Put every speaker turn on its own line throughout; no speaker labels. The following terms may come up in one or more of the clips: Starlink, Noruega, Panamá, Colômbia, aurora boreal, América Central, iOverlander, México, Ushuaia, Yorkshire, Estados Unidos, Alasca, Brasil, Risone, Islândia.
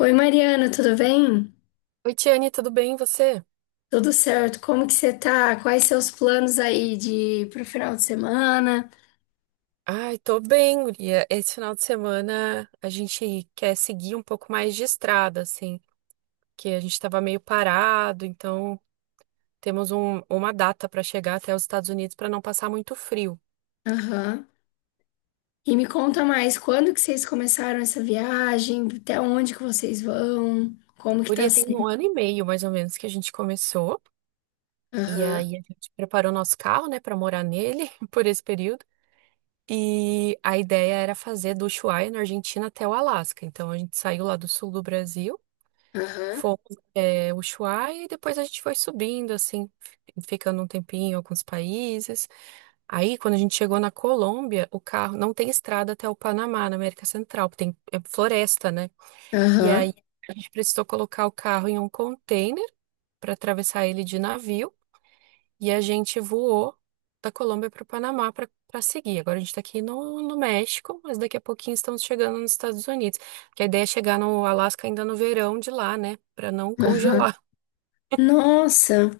Oi, Mariana, tudo bem?
Oi, Tiane, tudo bem? E você?
Tudo certo? Como que você tá? Quais seus planos aí de pro final de semana?
Ai, tô bem, guria. Esse final de semana a gente quer seguir um pouco mais de estrada, assim, que a gente tava meio parado, então temos uma data para chegar até os Estados Unidos para não passar muito frio.
Aham. E me conta mais, quando que vocês começaram essa viagem? Até onde que vocês vão? Como que tá
Guria, tem
sendo?
um ano e meio, mais ou menos, que a gente começou, e
Aham,
aí a gente preparou nosso carro, né, para morar nele por esse período. E a ideia era fazer do Ushuaia, na Argentina, até o Alasca. Então a gente saiu lá do sul do Brasil.
aham,
Fomos Ushuaia e depois a gente foi subindo, assim, ficando um tempinho em alguns países. Aí, quando a gente chegou na Colômbia, o carro não tem estrada até o Panamá, na América Central, porque tem é floresta, né? E
aham,
aí a gente precisou colocar o carro em um container para atravessar ele de navio e a gente voou da Colômbia para o Panamá para seguir. Agora a gente está aqui no México, mas daqui a pouquinho estamos chegando nos Estados Unidos. Porque a ideia é chegar no Alasca ainda no verão de lá, né? Para não
aham.
congelar.
Nossa!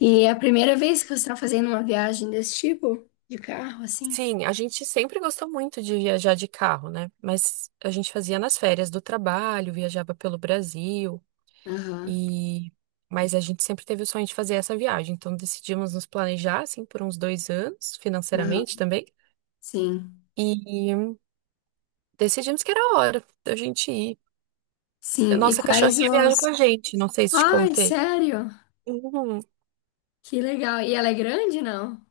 E é a primeira vez que você tá fazendo uma viagem desse tipo? De carro, assim?
Sim, a gente sempre gostou muito de viajar de carro, né? Mas a gente fazia nas férias do trabalho, viajava pelo Brasil
Aham,
e mas a gente sempre teve o sonho de fazer essa viagem, então decidimos nos planejar assim por uns 2 anos, financeiramente
aham.
também,
Sim,
e decidimos que era a hora da gente ir. A
sim. E
nossa
quais
cachorrinha viaja
os...
com a gente, não sei se te
Ai,
contei.
sério?
Uhum.
Que legal. E ela é grande, não?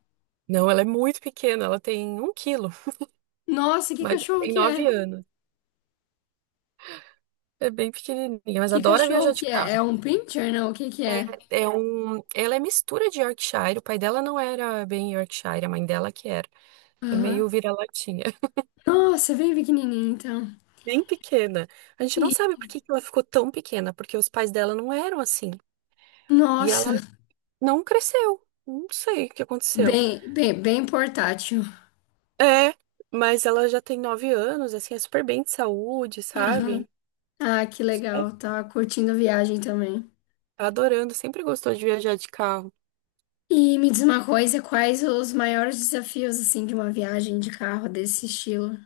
Não, ela é muito pequena, ela tem 1 quilo,
Nossa, que
mas ela
cachorro
tem
que
nove
é?
anos. É bem pequenininha, mas
Que
adora
cachorro
viajar de
que é? É
carro.
um pincher, não? O que que é?
Ela é mistura de Yorkshire. O pai dela não era bem Yorkshire, a mãe dela que era. É
Aham.
meio vira-latinha.
Nossa, bem pequenininho, então.
Bem pequena. A gente não
E,
sabe por que que ela ficou tão pequena, porque os pais dela não eram assim. E ela
nossa,
não cresceu. Não sei o que aconteceu.
bem, bem, bem portátil.
É, mas ela já tem 9 anos, assim, é super bem de saúde,
Aham.
sabe?
Ah, que
É,
legal. Tava curtindo a viagem também.
tá adorando, sempre gostou de viajar de carro.
E me diz uma coisa, quais os maiores desafios, assim, de uma viagem de carro desse estilo?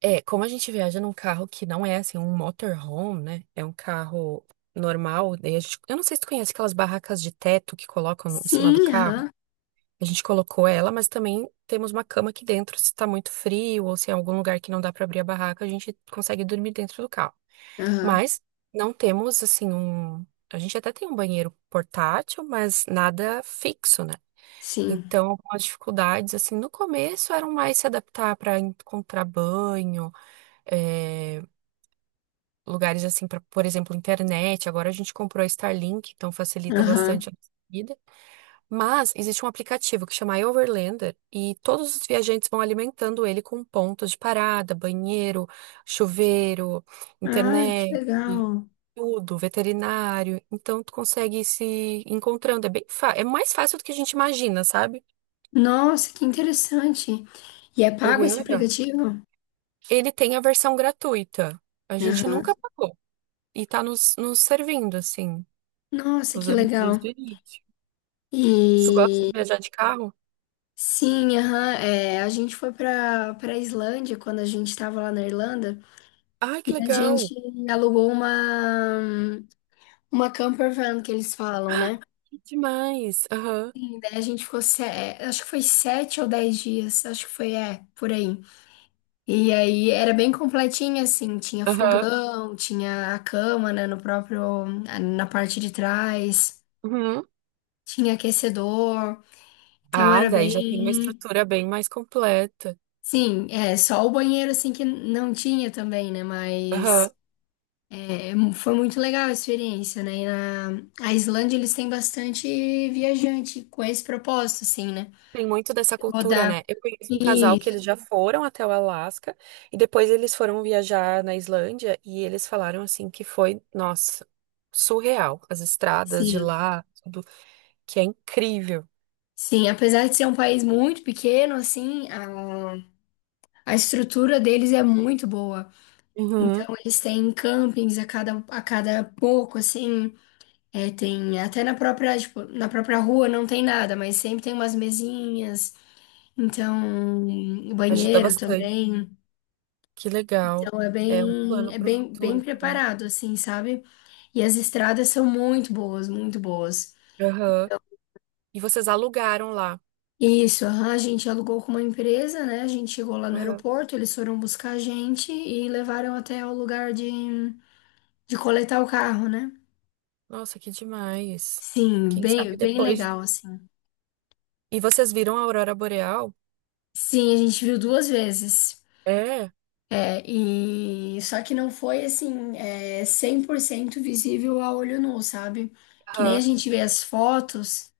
É, como a gente viaja num carro que não é assim um motorhome, né? É um carro normal. Daí a gente, eu não sei se tu conhece aquelas barracas de teto que colocam em cima do
Sim,
carro.
aham.
A gente colocou ela, mas também temos uma cama aqui dentro. Se tá muito frio ou se é algum lugar que não dá pra abrir a barraca, a gente consegue dormir dentro do carro.
Aham.
Mas não temos assim um. A gente até tem um banheiro portátil, mas nada fixo, né?
Sim.
Então, algumas dificuldades, assim, no começo eram mais se adaptar para encontrar banho, eh, lugares assim, pra, por exemplo, internet. Agora a gente comprou a Starlink, então facilita
Aham.
bastante a nossa vida. Mas existe um aplicativo que chama iOverlander e todos os viajantes vão alimentando ele com pontos de parada, banheiro, chuveiro,
Ai, que
internet.
legal.
Tudo, veterinário, então tu consegue ir se encontrando. É mais fácil do que a gente imagina, sabe?
Nossa, que interessante. E é
É
pago
bem
esse
legal.
aplicativo?
Ele tem a versão gratuita. A gente
Aham.
nunca pagou. E tá nos servindo, assim.
Nossa, que
Usamos desde o
legal.
início. Tu gosta
E
de viajar de carro?
sim, aham, a gente foi para Islândia quando a gente estava lá na Irlanda
Ai, que
e a
legal!
gente alugou uma camper van que eles falam, né?
Que Demais! Aham,
E daí a gente ficou, acho que foi 7 ou 10 dias, acho que foi, por aí. E aí era bem completinha, assim, tinha
aham,
fogão, tinha a cama, né, no próprio, na parte de trás.
uhum.
Tinha aquecedor, então
Ah,
era
daí já tem uma
bem.
estrutura bem mais completa.
Sim, é só o banheiro assim que não tinha também, né?
Aham.
Mas foi muito legal a experiência, né? E na a Islândia eles têm bastante viajante com esse propósito, assim, né?
Tem muito dessa cultura,
Rodar.
né? Eu conheço um casal que
Isso,
eles já foram até o Alasca e depois eles foram viajar na Islândia e eles falaram assim que foi, nossa, surreal. As estradas de
sim.
lá, tudo, que é incrível.
Sim, apesar de ser um país muito pequeno, assim, a estrutura deles é muito boa.
Uhum.
Então eles têm campings a cada pouco, assim. É, tem até na própria, tipo, na própria rua não tem nada, mas sempre tem umas mesinhas, então, o
Ajuda
banheiro
bastante.
também.
Que legal.
Então é
É um
bem,
plano
é
para o
bem, bem
futuro também.
preparado, assim, sabe? E as estradas são muito boas, muito boas.
Aham.
Então.
E vocês alugaram lá.
Isso, aham, a gente alugou com uma empresa, né? A gente chegou lá no
Aham.
aeroporto, eles foram buscar a gente e levaram até o lugar de coletar o carro, né?
Nossa, que demais.
Sim,
Quem
bem,
sabe
bem
depois.
legal, assim.
E vocês viram a aurora boreal?
Sim, a gente viu duas vezes.
É.
E só que não foi assim, 100% visível a olho nu, sabe? Que nem a
Aham.
gente vê as fotos,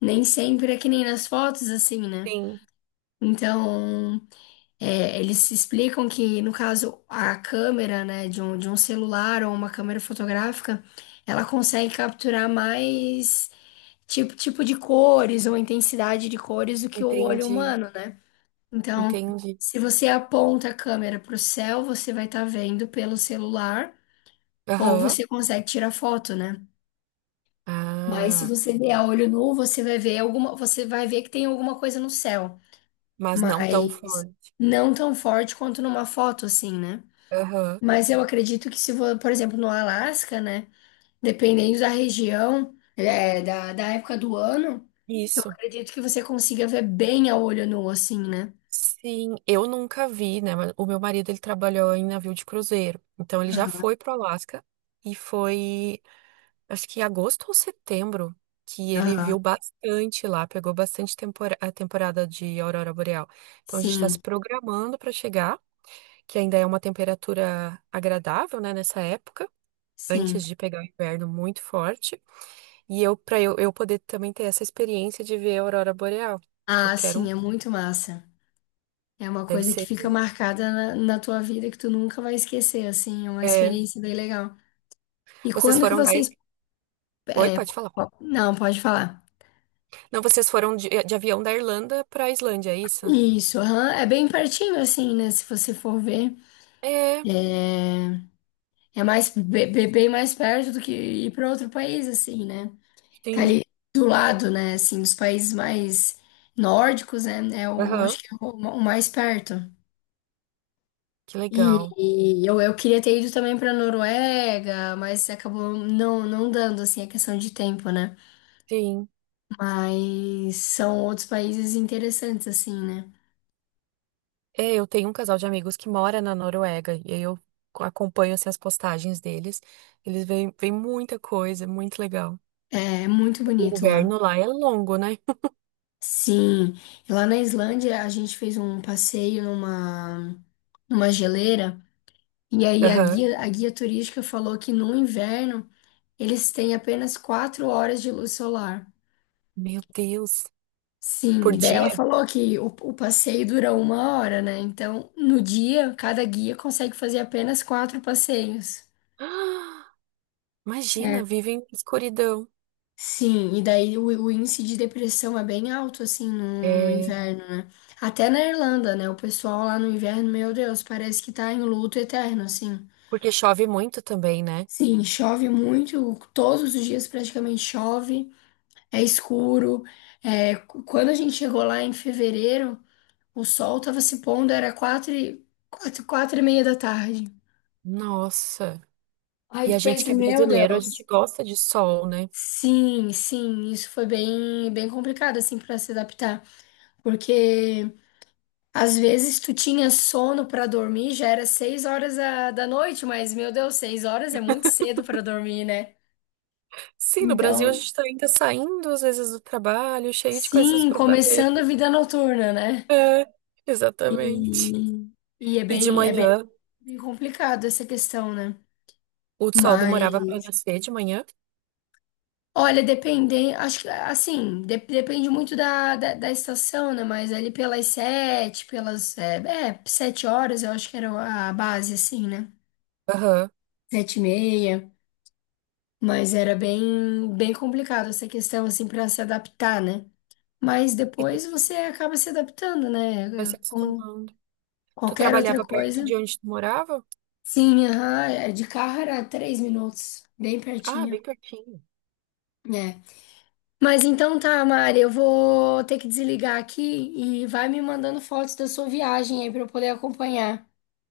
nem sempre é que nem nas fotos, assim, né?
Sim.
Então, eles explicam que, no caso, a câmera, né, de um celular ou uma câmera fotográfica, ela consegue capturar mais tipo, tipo de cores ou intensidade de cores do que o olho
Entendi.
humano, né? Então,
Entendi.
se você aponta a câmera para o céu, você vai estar vendo pelo celular ou
Aham.
você consegue tirar foto, né? Mas se
Ah,
você ver a olho nu, você vai ver alguma, você vai ver que tem alguma coisa no céu,
mas não tão
mas
forte.
não tão forte quanto numa foto assim, né?
Aham.
Mas eu acredito que se, vo- por exemplo, no Alasca, né, dependendo da região, da época do ano, eu
Isso.
acredito que você consiga ver bem a olho nu assim, né?
Sim, eu nunca vi, né? Mas o meu marido, ele trabalhou em navio de cruzeiro. Então, ele já
Aham,
foi pro Alasca e foi. Acho que em agosto ou setembro, que ele
aham.
viu bastante lá, pegou bastante a temporada de aurora boreal. Então a gente está se
Sim,
programando para chegar, que ainda é uma temperatura agradável, né, nessa época.
sim.
Antes de pegar o inverno muito forte. E eu, para eu poder também ter essa experiência de ver a aurora boreal, que eu
Ah,
quero.
sim, é muito massa. É uma
Deve
coisa que
ser
fica
que.
marcada na tua vida que tu nunca vai esquecer, assim, é uma
é,
experiência bem legal. E
Vocês
quando que
foram da.
vocês...
Oi,
é,
pode
po-
falar.
não, pode falar.
Não, vocês foram de avião da Irlanda para a Islândia, é isso?
Isso, aham, é bem pertinho, assim, né? Se você for ver,
É,
é, é mais bem mais perto do que ir para outro país, assim, né? Tá
sim.
ali do lado, né? Assim, dos países mais nórdicos, né? É o,
Aham,
acho que é o mais perto.
que legal.
E, eu queria ter ido também para Noruega, mas acabou não dando, assim, a questão de tempo, né?
Sim.
Mas são outros países interessantes, assim, né?
É, eu tenho um casal de amigos que mora na Noruega e aí eu acompanho assim, as postagens deles. Eles veem muita coisa, muito legal.
É muito
O
bonito lá.
inverno lá é longo, né?
Sim, e lá na Islândia a gente fez um passeio numa geleira, e aí a
Aham.
guia, a guia turística falou que no inverno eles têm apenas 4 horas de luz solar.
Meu Deus.
Sim,
Por
e daí
dia?
ela falou que o passeio dura 1 hora, né? Então, no dia, cada guia consegue fazer apenas quatro passeios.
Ah, imagina,
É.
vivem em escuridão.
Sim, e daí o índice de depressão é bem alto, assim, no
É,
inverno, né? Até na Irlanda, né? O pessoal lá no inverno, meu Deus, parece que tá em luto eterno, assim.
porque chove muito também, né?
Sim, chove muito, todos os dias praticamente chove, é escuro. É, quando a gente chegou lá em fevereiro. O sol estava se pondo, era 4:30 da tarde.
Nossa.
Aí
E a
tu
gente
pensa,
que é
meu
brasileiro, a gente
Deus.
gosta de sol, né?
Sim, sim, isso foi bem, bem complicado assim para se adaptar, porque às vezes tu tinha sono para dormir, já era 6 horas da noite, mas meu Deus, 6 horas é muito cedo para dormir, né?
Sim, no Brasil a
Então,
gente tá ainda saindo às vezes do trabalho, cheio de coisas
sim,
pra fazer.
começando a vida noturna, né?
É,
E,
exatamente.
e é
E de
bem, é bem,
manhã.
bem complicado essa questão, né?
O sol
Mas
demorava para nascer de manhã?
olha, dependendo, acho que assim, depende muito da estação, né? Mas ali pelas 7 horas, eu acho que era a base, assim, né?
Aham.
7:30. Mas era bem, bem complicado essa questão, assim, para se adaptar, né? Mas
E tu
depois você acaba se adaptando,
vai
né?
se
Com
acostumando. Tu
qualquer outra
trabalhava perto
coisa.
de onde tu morava?
Sim, aham, de carro era 3 minutos, bem
Ah,
pertinho.
bem pertinho.
É. Mas então tá, Mari, eu vou ter que desligar aqui e vai me mandando fotos da sua viagem aí pra eu poder acompanhar.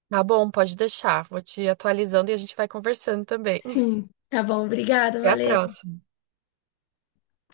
Tá bom, pode deixar. Vou te atualizando e a gente vai conversando também.
Sim, tá bom, obrigada,
Até a
valeu.
próxima.